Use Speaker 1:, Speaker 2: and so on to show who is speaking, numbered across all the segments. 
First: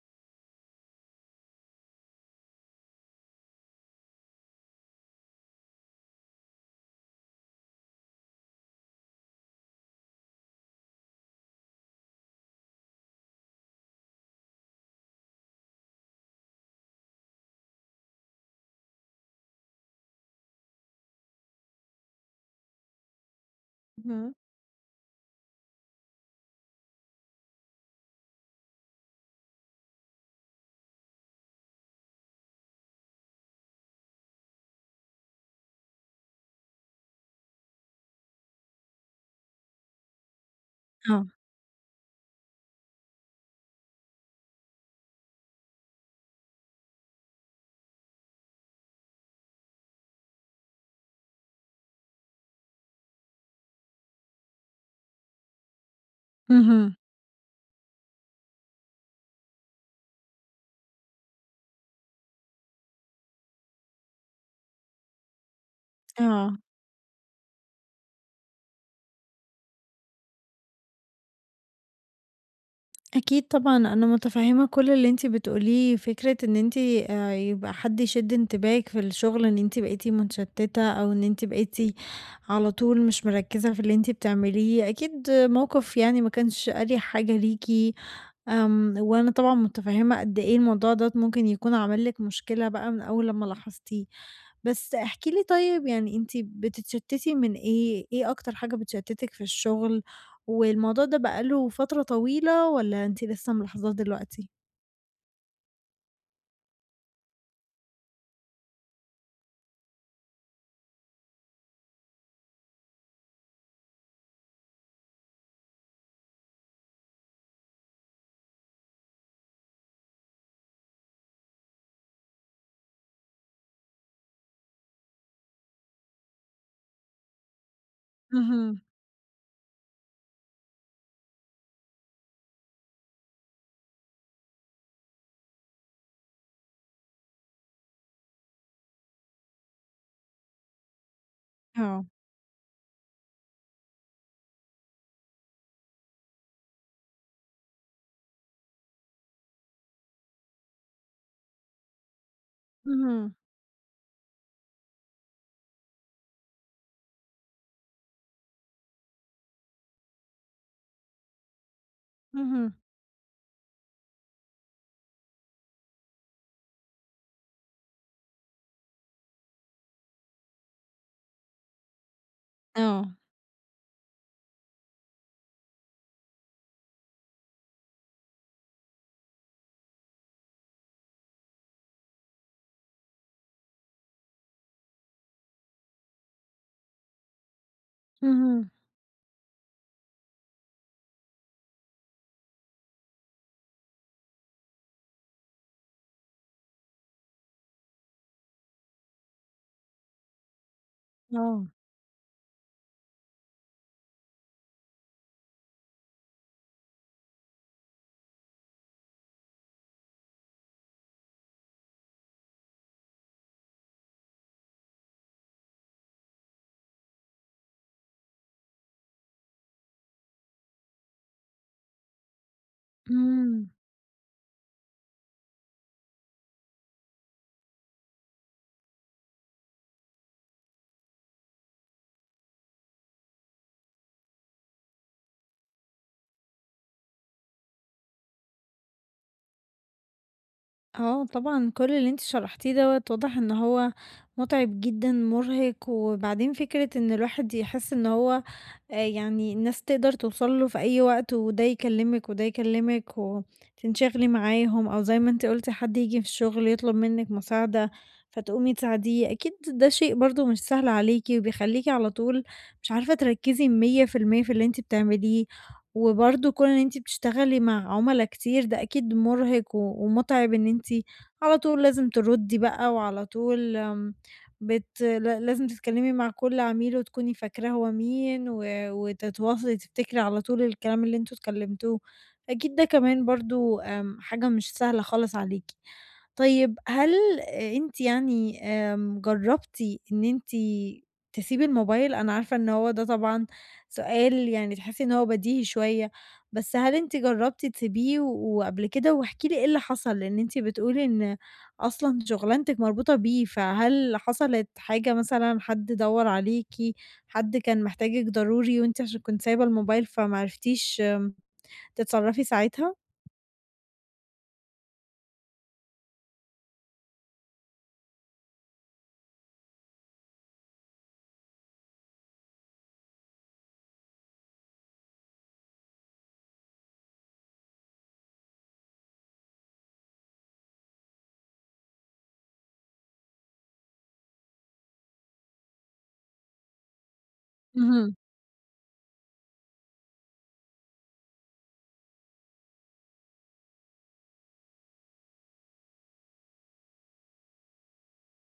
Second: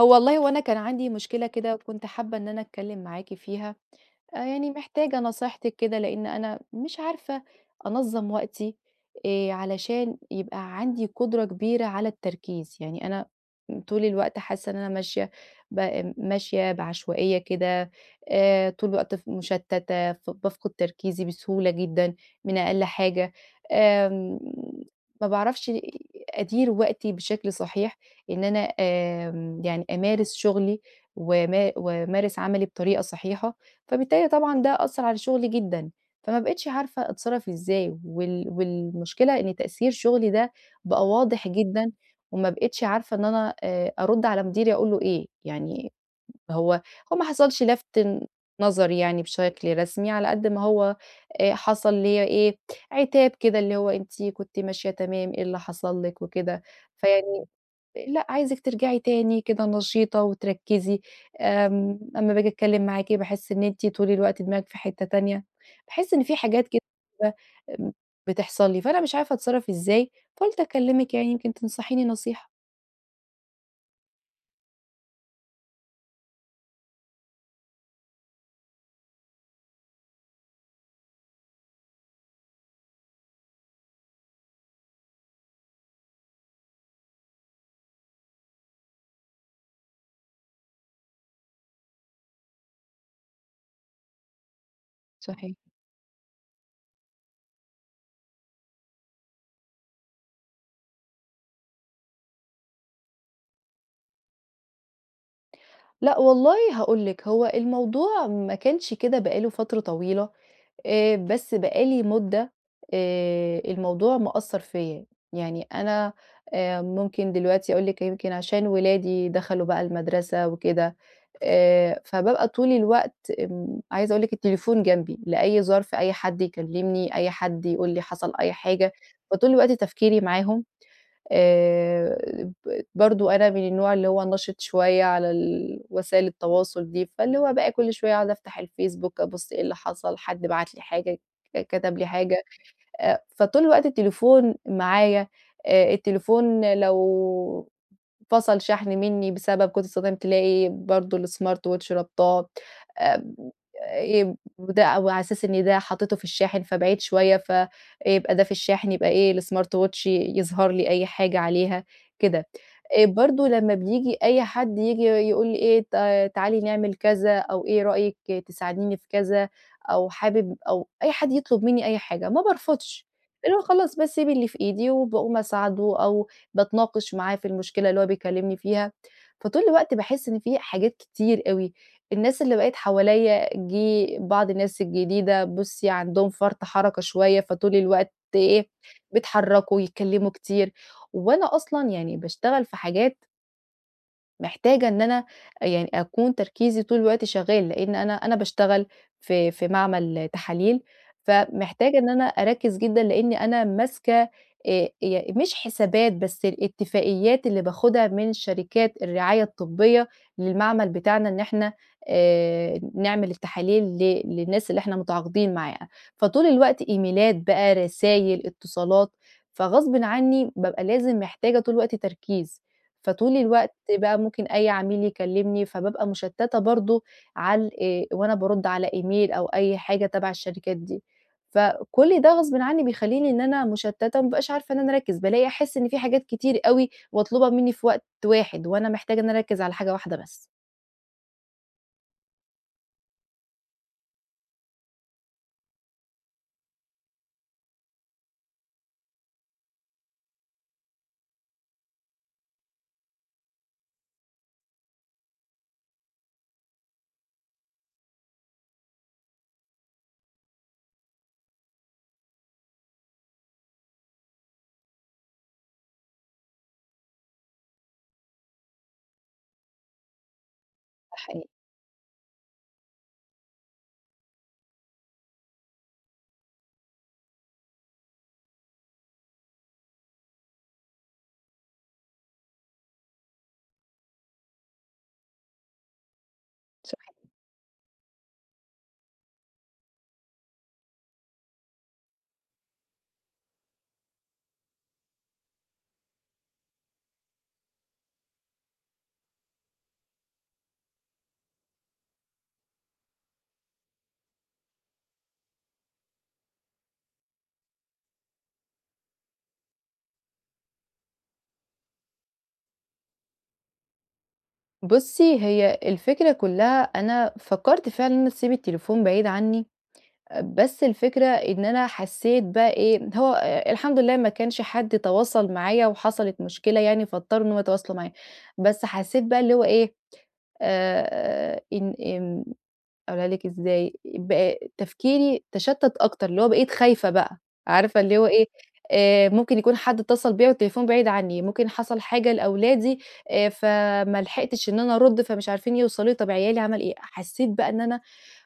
Speaker 1: هو والله أنا كان عندي مشكلة كده، كنت حابة إن أنا أتكلّم معاكِ فيها، يعني محتاجة نصيحتِك كده، لإن أنا مش عارفة أنظّم وقتي. علشان يبقى عندي قدرة كبيرة على التركيز، يعني أنا طول الوقت حاسة إن أنا ماشية ب آمم، ماشية بعشوائية كده، طول الوقت مشتتة، ف بافقد تركيزي بسهولة جدًا من أقل حاجة.
Speaker 2: اهم.
Speaker 1: آمم ما باعرفش أدير وقتي بشكل صحيح، إن أنا يعني أمارس شغلي وما وأمارس عملي بطريقة صحيحة. فبالتالي طبعًا ده أثّر على شغلي جدًا، فما بقيتش عارفة أتصرّف إزاي، وال والمشكلة إن تأثير شغلي ده بقى
Speaker 2: آه.
Speaker 1: واضح جدًا، وما بقيتش عارفة إن أنا أرُد على مديري أقول له إيه، يعني هو هو ما حصلش لَفْت نظر يعني بشكل رسمي، على قد ما هو حصل ليّا إيه، عتاب كده اللي هو أنتِ كنتِ ماشية تمام، إيه اللي حصل لِك وكده،
Speaker 2: اهم.
Speaker 1: فيعني لأ، عايزِك ترجعي تاني كده نشيطة وتركّزي، أمّا باجي أتكلّم معاكِ باحس إن أنتِ طول الوقت دماغِك في حتّة تانية، باحس إن في
Speaker 2: آه.
Speaker 1: حاجات كده آمم، بتحصل لي، فأنا مش عارفة أتصرّف إزاي، فقُلت أكلّمِك يعني يمكن تنصحيني نصيحة.
Speaker 2: أكيد طبعًا أنا متفهّمة كل اللي أنتِ بتقوليه، فكرة إن أنتِ يبقى حد يشِد انتباهِك في الشغل إن أنتِ بقيتِ متشتّتة أو إن أنتِ بقيتِ على طول مش مركّزة في اللي أنتِ بتعمليه، أكيد موقِف يعني ما كانش أريح حاجة ليكِ، وأنا طبعًا متفهّمة قد إيه الموضوع دوّة ممكن يكون عمل لِك مشكلة بقى من أول لمّا لاحظتيه. بس احكي لي
Speaker 1: صحيح.
Speaker 2: طيب يعني أنتِ بتتشتّتي من إيه؟ إيه أكتر حاجة بتشتّتِك في الشغل؟ والموضوع ده بقى له فترة طويلة والّا أنتِ لسه ملاحظاه دلوقتي؟
Speaker 1: لأ والله هاقول لِك، هو الموضوع ما كانش كده بقى له فترة طويلة، بس بقى لي مدة الموضوع مأثّر فيّا، يعني أنا ممكن دلوقتي أقول لِك يمكن عشان ولادي دخلوا بقى المدرسة وكده، فبابقى طول الوقت عايزة أقول لِك التليفون جنبي، لأي ظرف أي حد يكلمني، أي حد يقول لي حصل أي
Speaker 2: اهم،
Speaker 1: حاجة، فطول الوقت تفكيري معاهم. آآ ب برضه أنا من النوع اللي هو النشِط شوية على وسائل التواصل دي، فاللي هو بقى كل شوية أقعد أفتح الفيسبوك، أبُص إيه اللي حصل، حد بعت لي حاجة، كتب
Speaker 2: آه.
Speaker 1: لي حاجة، فطول الوقت التليفون معايا. التليفون لو فصل شحن مني بسبب كنت استخدمت تلاقي برضه الsmart watch رابطاه. آآ
Speaker 2: اهم،
Speaker 1: وده وعلى أساس إن ده حطيته في الشاحن فبعيد شوية، فيبقى ده في الشاحن يبقى إيه الsmart watch يظهر لي أي حاجة عليها كده.
Speaker 2: اهم،
Speaker 1: برضه لمّا بييجي أي حد ييجي يقول لي إيه تعالي نعمل كذا أو إيه رأيِك تساعديني في كذا أو حابب أو أي حد يطلب منّي أي حاجة، ما بارفضش،
Speaker 2: آه.
Speaker 1: اللي هو خلاص باسيب اللي في إيدي وباقوم أساعده أو باتناقش معاه في المشكلة اللي هو بيكلمني فيها، فطول الوقت باحس إن في حاجات كتير أوي، الناس اللي بقيت حواليّا جه بعض الناس الجديدة بُصّي عندهم فرط حركة شوية، فطول الوقت إيه
Speaker 2: اهم،
Speaker 1: بيتحركوا، يتكلموا كتير، وأنا أصلًا يعني باشتغل في حاجات محتاجة إن أنا يعني أكون تركيزي طول الوقت شغال، لإن أنا باشتغل في معمل تحاليل،
Speaker 2: آه،
Speaker 1: فمحتاجة إن أنا أركّز جدًا لإني أنا ماسكة ي مش حسابات، بس الاتفاقيات اللي باخدها من شركات الرعاية الطبية للمعمل بتاعنا إن إحنا نعمل التحاليل للناس اللي إحنا متعاقدين معاها، فطول الوقت إيميلات بقى، رسايل، اتصالات، فغصبٍ عني بابقى لازم محتاجة طول الوقت تركيز. فطول
Speaker 2: إمم.
Speaker 1: الوقت بقى ممكن أي عميل يكلمني، فبابقى مشتتة برضه على ال وأنا بارُد على إيميل أو أي حاجة تبع الشركات دي، فكل ده غصبٍ عني بيخلّيني إن أنا مشتتة وما بابقاش عارفة إن أنا أركّز، بالاقي أحس إن في حاجات كتير أوي مطلوبة مني في وقت واحد، وأنا محتاجة إن أنا أركّز على حاجة واحدة بس.
Speaker 2: آه طبعًا كل اللي أنتِ شرحتيه دوّة واضح إن هو مُتعب جدًا، مُرهق، وبعدين فكرة إن الواحد يحس إن هو يعني الناس تقدر توصل له في أي وقت وده يكلّمِك وده يكلّمِك وتنشغلي معاهم، أو زي ما أنتِ قُلتِ حد ييجي في الشغل يطلب منِّك مساعدة فتقومي تساعديه، أكيد ده شيء برضه مش سهل عليكِ وبيخلّيكِ على طول مش عارفة تركّزي 100% في المية في اللي أنتِ بتعمليه. وبرضه كون إن أنتِ بتشتغلي مع عُملا كتير ده أكيد مُرهِق و ومُتعِب إن أنتِ
Speaker 1: ده حقيقي،
Speaker 2: على طول لازم تردّي بقى وعلى طول بت ل لازم تتكلّمي مع كل عميل وتكوني فاكراه هو مين و وتتواصلي تفتكري على طول الكلام اللي أنتم اتكلّمتوه، أكيد ده كمان برضه حاجة مش سهلة خالص عليكِ. طيب
Speaker 1: صح.
Speaker 2: هل أنتِ يعني جرّبتِ إن أنتِ تسيبي الموبايل؟ أنا عارفة إن هو ده طبعًا سؤال يعني تحسّي إن هو بديهي شوية، بس هل أنتِ جرّبتِ تسيبيه وقبل كده؟ واحكي لي إيه اللي حصل، لإن أنتِ بتقولي إن أصلًا شغلانتِك مربوطة بيه، فهل حصلت حاجة مثلًا حد دَوّر عليكِ، حد كان محتاجِك ضروري وأنتِ عشان كنتِ سايبة الموبايل فما عرفتيش تتصرّفي ساعتها؟
Speaker 1: بُصّي، هي الفكرة كلّها أنا فكّرت فعلًا إن أنا أسيب التليفون بعيد عني. بس الفكرة إن أنا حسيت بقى إيه هو الحمد لله ما كانش حد تواصل معايا وحصلت مشكلة يعني فاضطروا إن هم يتواصلوا معايا، بس حسيت بقى اللي هو إيه إن أقولها لِك إزاي، بقى تفكيري تشتت أكتر، اللي هو بقيت خايفة بقى، عارفة
Speaker 2: اهم،
Speaker 1: اللي هو إيه، ممكن يكون حد اتصل بيّا والتليفون بعيد عني، ممكن حصل حاجة لأولادي، فما لحقتش إن أنا أرُدّ، فمش عارفين يوصلوا لي، طب عيالي عمل إيه، حسيت بقى إن أنا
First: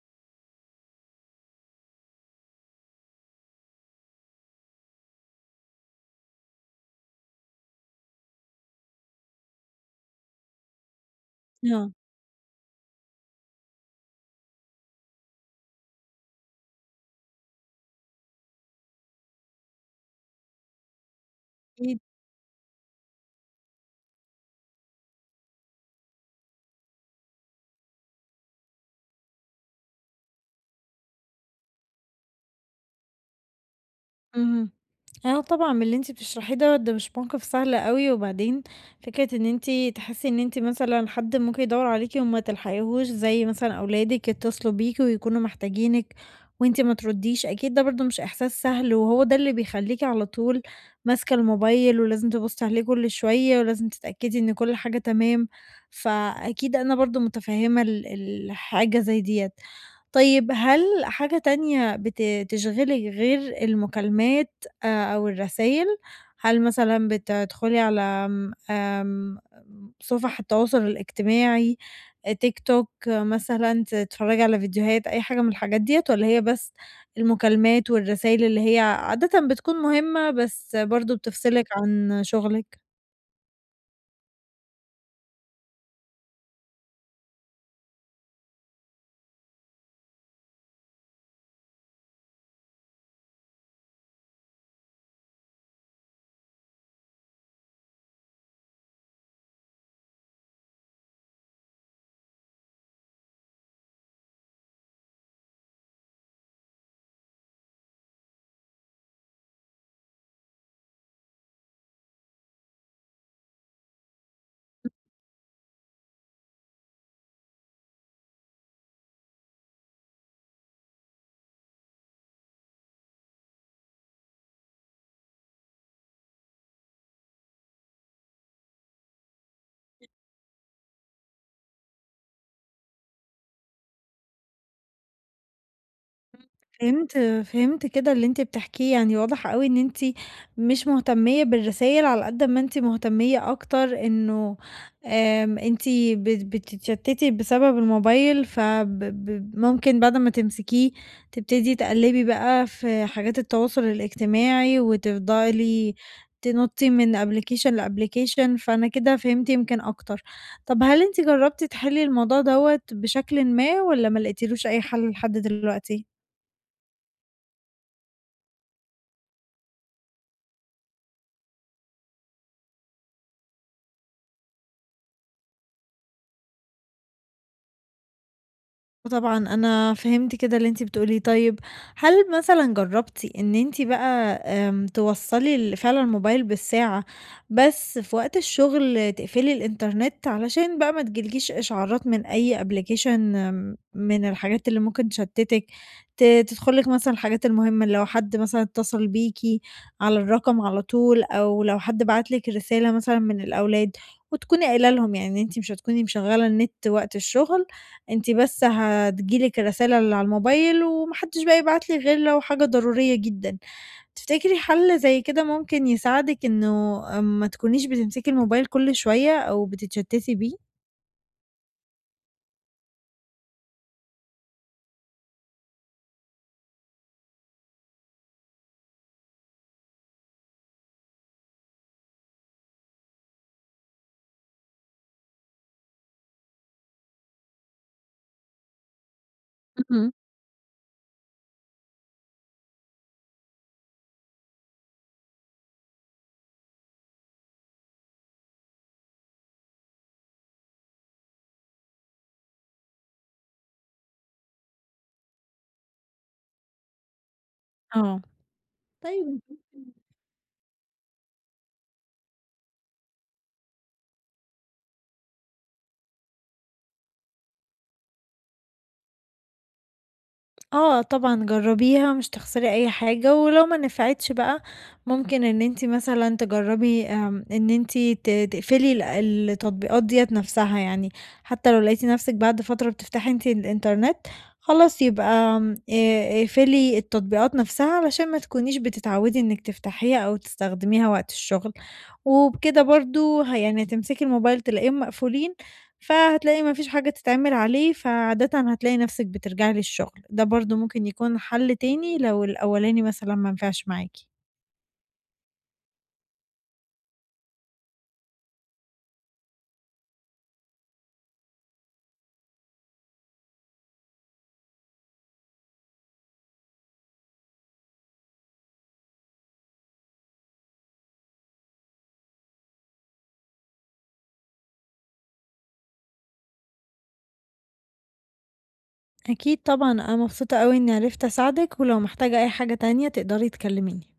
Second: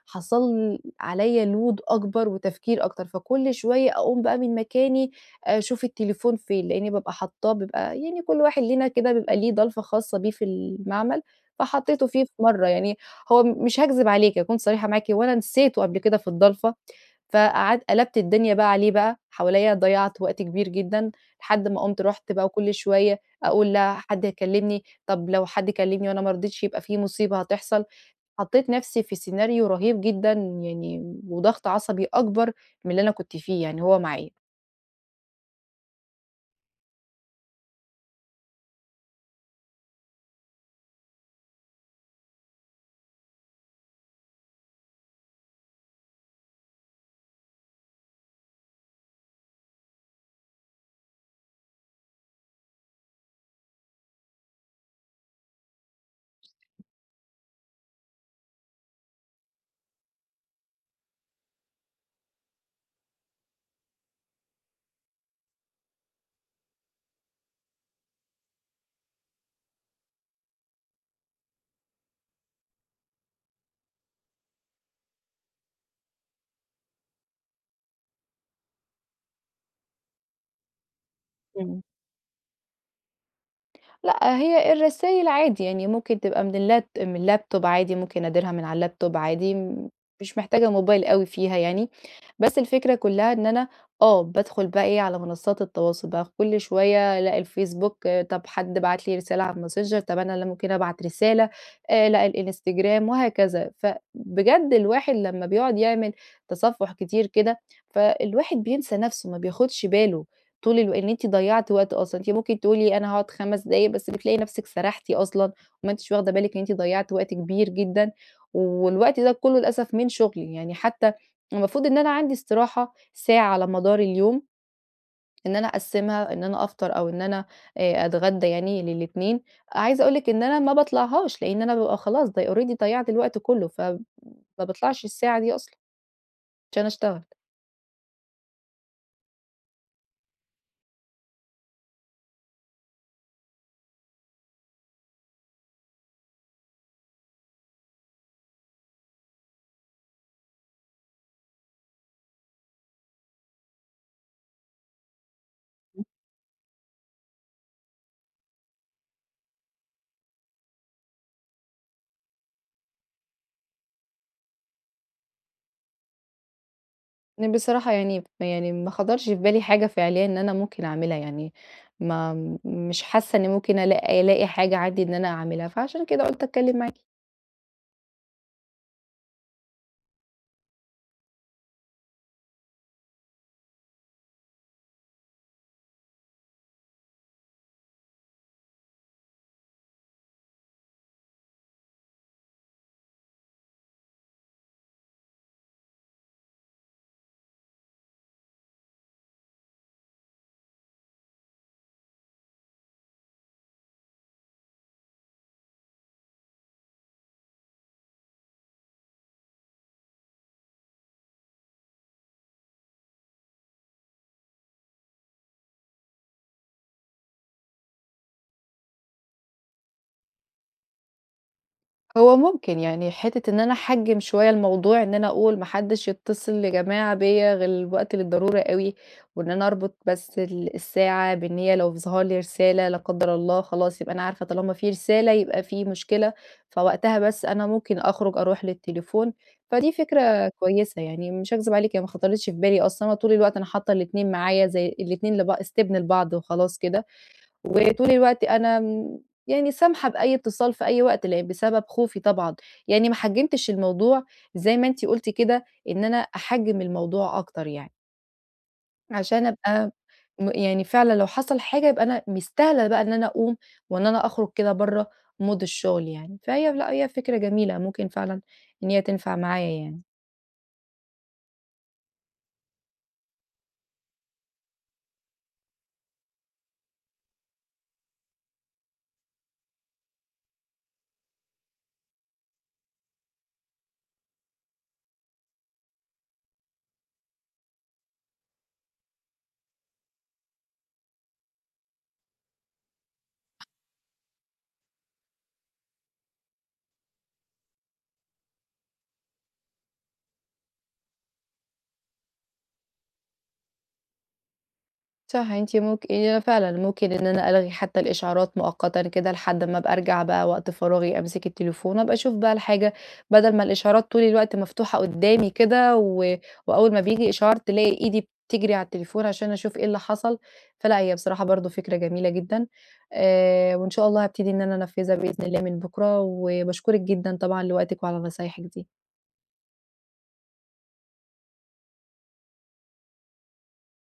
Speaker 1: حصل عليّا load أكبر وتفكير أكتر، فكل شوية أقوم بقى من مكاني، آه، أشوف التليفون فين، لإني بابقى حاطاه بيبقى يعني كل واحد لينا كده بيبقى ليه ضلفة خاصة بيه في المعمل،
Speaker 2: آه.
Speaker 1: فحطيته فيه في مرة يعني هو مش هاكذب عليكِ، أكون صريحة معاكِ، هو أنا نسيته قبل كده في الضلفة، فقعد قلبت الدنيا بقى عليه بقى حواليّا، ضيّعت وقت كبير جدًا، لحد ما قُمت
Speaker 2: أكيد.
Speaker 1: رُحت بقى وكل شوية أقول لا حد هيكلمني، طب لو حد كلمني وأنا ما رضيتش يبقى في مصيبة هتحصل، حطيت نفسي في سيناريو رهيب جدًا يعني وضغط عصبي أكبر من اللي أنا كنت فيه يعني هو معايا.
Speaker 2: اهم. أيوه طبعًا من اللي أنتِ بتشرحيه دوّة، ده مش موقف سهل أوي، وبعدين فكرة إن أنتِ تحسّي إن أنتِ مثلًا حد ممكن يدوّر عليكِ وما تلحقيهوش، زي مثلًا أولادِك يتصلوا بيكِ ويكونوا محتاجينِك وأنتِ ما ترديش، أكيد ده برضه مش إحساس سهل، وهو ده اللي بيخلّيكِ على طول ماسكة الموبايل ولازم تبُصّي عليه كل شوية، ولازم تتأكدي إن كل حاجة تمام، فأكيد أنا برضه متفهّمة الحاجة زي ديّة. طيب هل حاجة تانية تشغِلِك غير المكالمات أو الرسايل؟ هل مثلًا بتدخُلي على آمم، آمم، صفح التواصل الاجتماعي، تيك توك آه، مثلًا، تتفرّجي على فيديوهات، أي حاجة من الحاجات ديّة والّا هي بس المكالمات والرسايل اللي هي عادةً بتكون مهمة بس برضه بتفصلِك
Speaker 1: إمم.
Speaker 2: عن شُغلِك؟
Speaker 1: لأ، هي الرسايل عادي يعني ممكن تبقى من اللابتوب عادي، ممكن أديرها من على اللابتوب عادي، مش محتاجة موبايل أوي فيها يعني، بس الفكرة كلّها إن أنا آه، بادخل بقى إيه على منصات التواصل بقى كل شوية ألاقي الفيسبوك، آه، طب حد بعت لي رسالة على الماسنجر، طب أنا اللي ممكن أبعت رسالة، لأ الإنستجرام وهكذا، فبجد الواحد لمّا بيقعد يعمل تصفُّح كتير كده، فالواحد بينسى نَفْسه ما بياخدش باله. طول الو إن أنتِ ضيّعتِ وقت أصلًا، أنتِ ممكن تقولي أنا هاقعد 5 دقايق، بس بتلاقي نفسِك سرحتِ أصلًا وما أنتيش واخدة بالِك إن أنتِ ضيّعتِ وقت كبير جدًا، والوقت ده كلّه للأسف من شغلي، يعني حتى المفروض إن أنا عندي استراحة ساعة على مدار اليوم، إن أنا أقسّمها إن أنا أفطر أو إن أنا أتغدى يعني للاتنين، عايزة أقول لِك إن أنا ما باطلعهاش، لإن أنا بابقى خلاص already ضيّعت الوقت كلّه، ما باطلعش الساعة دي أصلًا عشان
Speaker 2: فهمت،
Speaker 1: أشتغل.
Speaker 2: فهمت كده اللي أنتِ بتحكيه، يعني واضح أوي إن أنتِ مش مهتمية بالرسايل على قد ما أنتِ مهتمية أكتر إنه أنتِ بتتشتتي بسبب الموبايل فب ب ممكن بعد ما تمسكيه تبتدي تقلبي بقى في حاجات التواصل الاجتماعي وتفضلي تنطي من application لapplication فأنا كده فهمت يمكن أكتر. طب هل أنتِ جربتِ تحلي الموضوع دوّة بشكلٍ ما والّا ما لقيتيلوش أي حل لحد دلوقتي؟
Speaker 1: بصراحة يعني ما خطرش في بالي حاجة فعليًا إن أنا ممكن أعملها، يعني ما مش حاسة إني ممكن ألاقي حاجة عندي إن أنا أعملها، فعشان كده قُلت أتكلم معاكِ.
Speaker 2: وطبعًا أنا فهمت كده اللي أنتِ بتقوليه، طيب هل مثلًا جرّبتِ إن أنتِ بقى توصّلي فعلًا الموبايل بالساعة، بس في وقت الشغل تقفلي الإنترنت علشان بقى ما تجيلكيش إشعارات من أي application، من الحاجات اللي ممكن تشتتِك، تدخل لِك مثلًا الحاجات المهمة، لو حد مثلًا اتصل بيكِ على الرقم على طول، أو لو حد بعت لِك رسالة مثلًا من الأولاد، وتكوني قايلة لهم يعني إن أنتِ مش هتكوني مشغّلة النت وقت الشغل. أنتِ بس هتيجي لِك الرسالة اللي على الموبايل وما حدش بقى يبعت لِك غير لو حاجة ضرورية جدًا. تفتكري حل زي كده ممكن يساعدِك إنه ما تكونيش بتمسكي الموبايل كل شوية أو بتتشتتي بيه؟
Speaker 1: هو ممكن يعني حتّة إن أنا أحجّم شوية الموضوع، إن أنا أقول ما حدّش يتصل يا جماعة بيّا غير وقت للضرورة أوي، وإن أنا أربط بس الساعة بإن هي لو ظهر لي رسالة لا قدّر الله خلاص يبقى أنا عارفة طالما في رسالة يبقى في مشكلة، فوقتها بس أنا ممكن أخرج أروح للتليفون، فدي
Speaker 2: اهم.
Speaker 1: فكرة كويسة يعني مش هاكذب عليك هي ما خطرتش في بالي أصلًا، طول الوقت أنا حاطة الاتنين معايا زي الاتنين لب استبن لبعض وخلاص كده. وطول الوقت أنا م يعني سامحة بأي اتصال في أي وقت، لأن بسبب خوفي طبعًا، يعني ما حجّمتش الموضوع زي ما أنتِ قُلتِ كده، إن أنا أحجّم الموضوع أكتر يعني،
Speaker 2: آه. طيب
Speaker 1: عشان أبقى يعني فعلًا لو حصل حاجة يبقى أنا مستاهلة بقى إن أنا أقوم وإن أنا أخرج كده برّه مود الشغل يعني، فهي لأ هي فكرة جميلة ممكن فعلًا إن هي تنفع معايا يعني.
Speaker 2: آه طبعًا جرّبيها مش هتخسري أي حاجة، ولو ما نفعتش بقى ممكن إن أنتِ مثلًا تجرّبي إن أنتِ تقفلي التطبيقات ديّة نفسها، يعني حتى لو لقيتِ نفسِك بعد فترة بتفتحي أنتِ الإنترنت خلاص يبقى آمم، اقفلي التطبيقات نفسها علشان ما تكونيش بتتعودي إنِّك تفتحيها أو تستخدميها وقت الشغل، وبكده برضه يعني هتمسكي الموبايل تلاقيهم مقفولين فهتلاقي ما فيش حاجة تتعمل عليه، فعادةً هتلاقي نفسِك بترجعي للشغل، ده برضه ممكن يكون حل تاني لو الأولاني مثلًا ما نفعش معاكِ.
Speaker 1: صح، أنتِ ممكن هي فعلًا ممكن إن أنا ألغي حتى الإشعارات مؤقتًا كده لحد أمّا أبقى أرجع بقى وقت فراغي أمسك التليفون، أبقى أشوف بقى الحاجة بدل ما الإشعارات طول الوقت مفتوحة قدّامي كده وأول ما بييجي إشعار تلاقي إيدي بتجري على التليفون عشان أشوف إيه اللي حصل، فلأ هي بصراحة برضه فكرة جميلة جدًا، وإن شاء الله هابتدي إن أنا أنفذها بإذن الله من بُكرة، وباشكرِك جدًا طبعًا لوقتِك وعلى نصايحِك دي.
Speaker 2: أكيد طبعًا، أنا مبسوطة أوي إني عرفت أساعدِك، ولو محتاجة أي حاجة تانية تقدري تكلميني.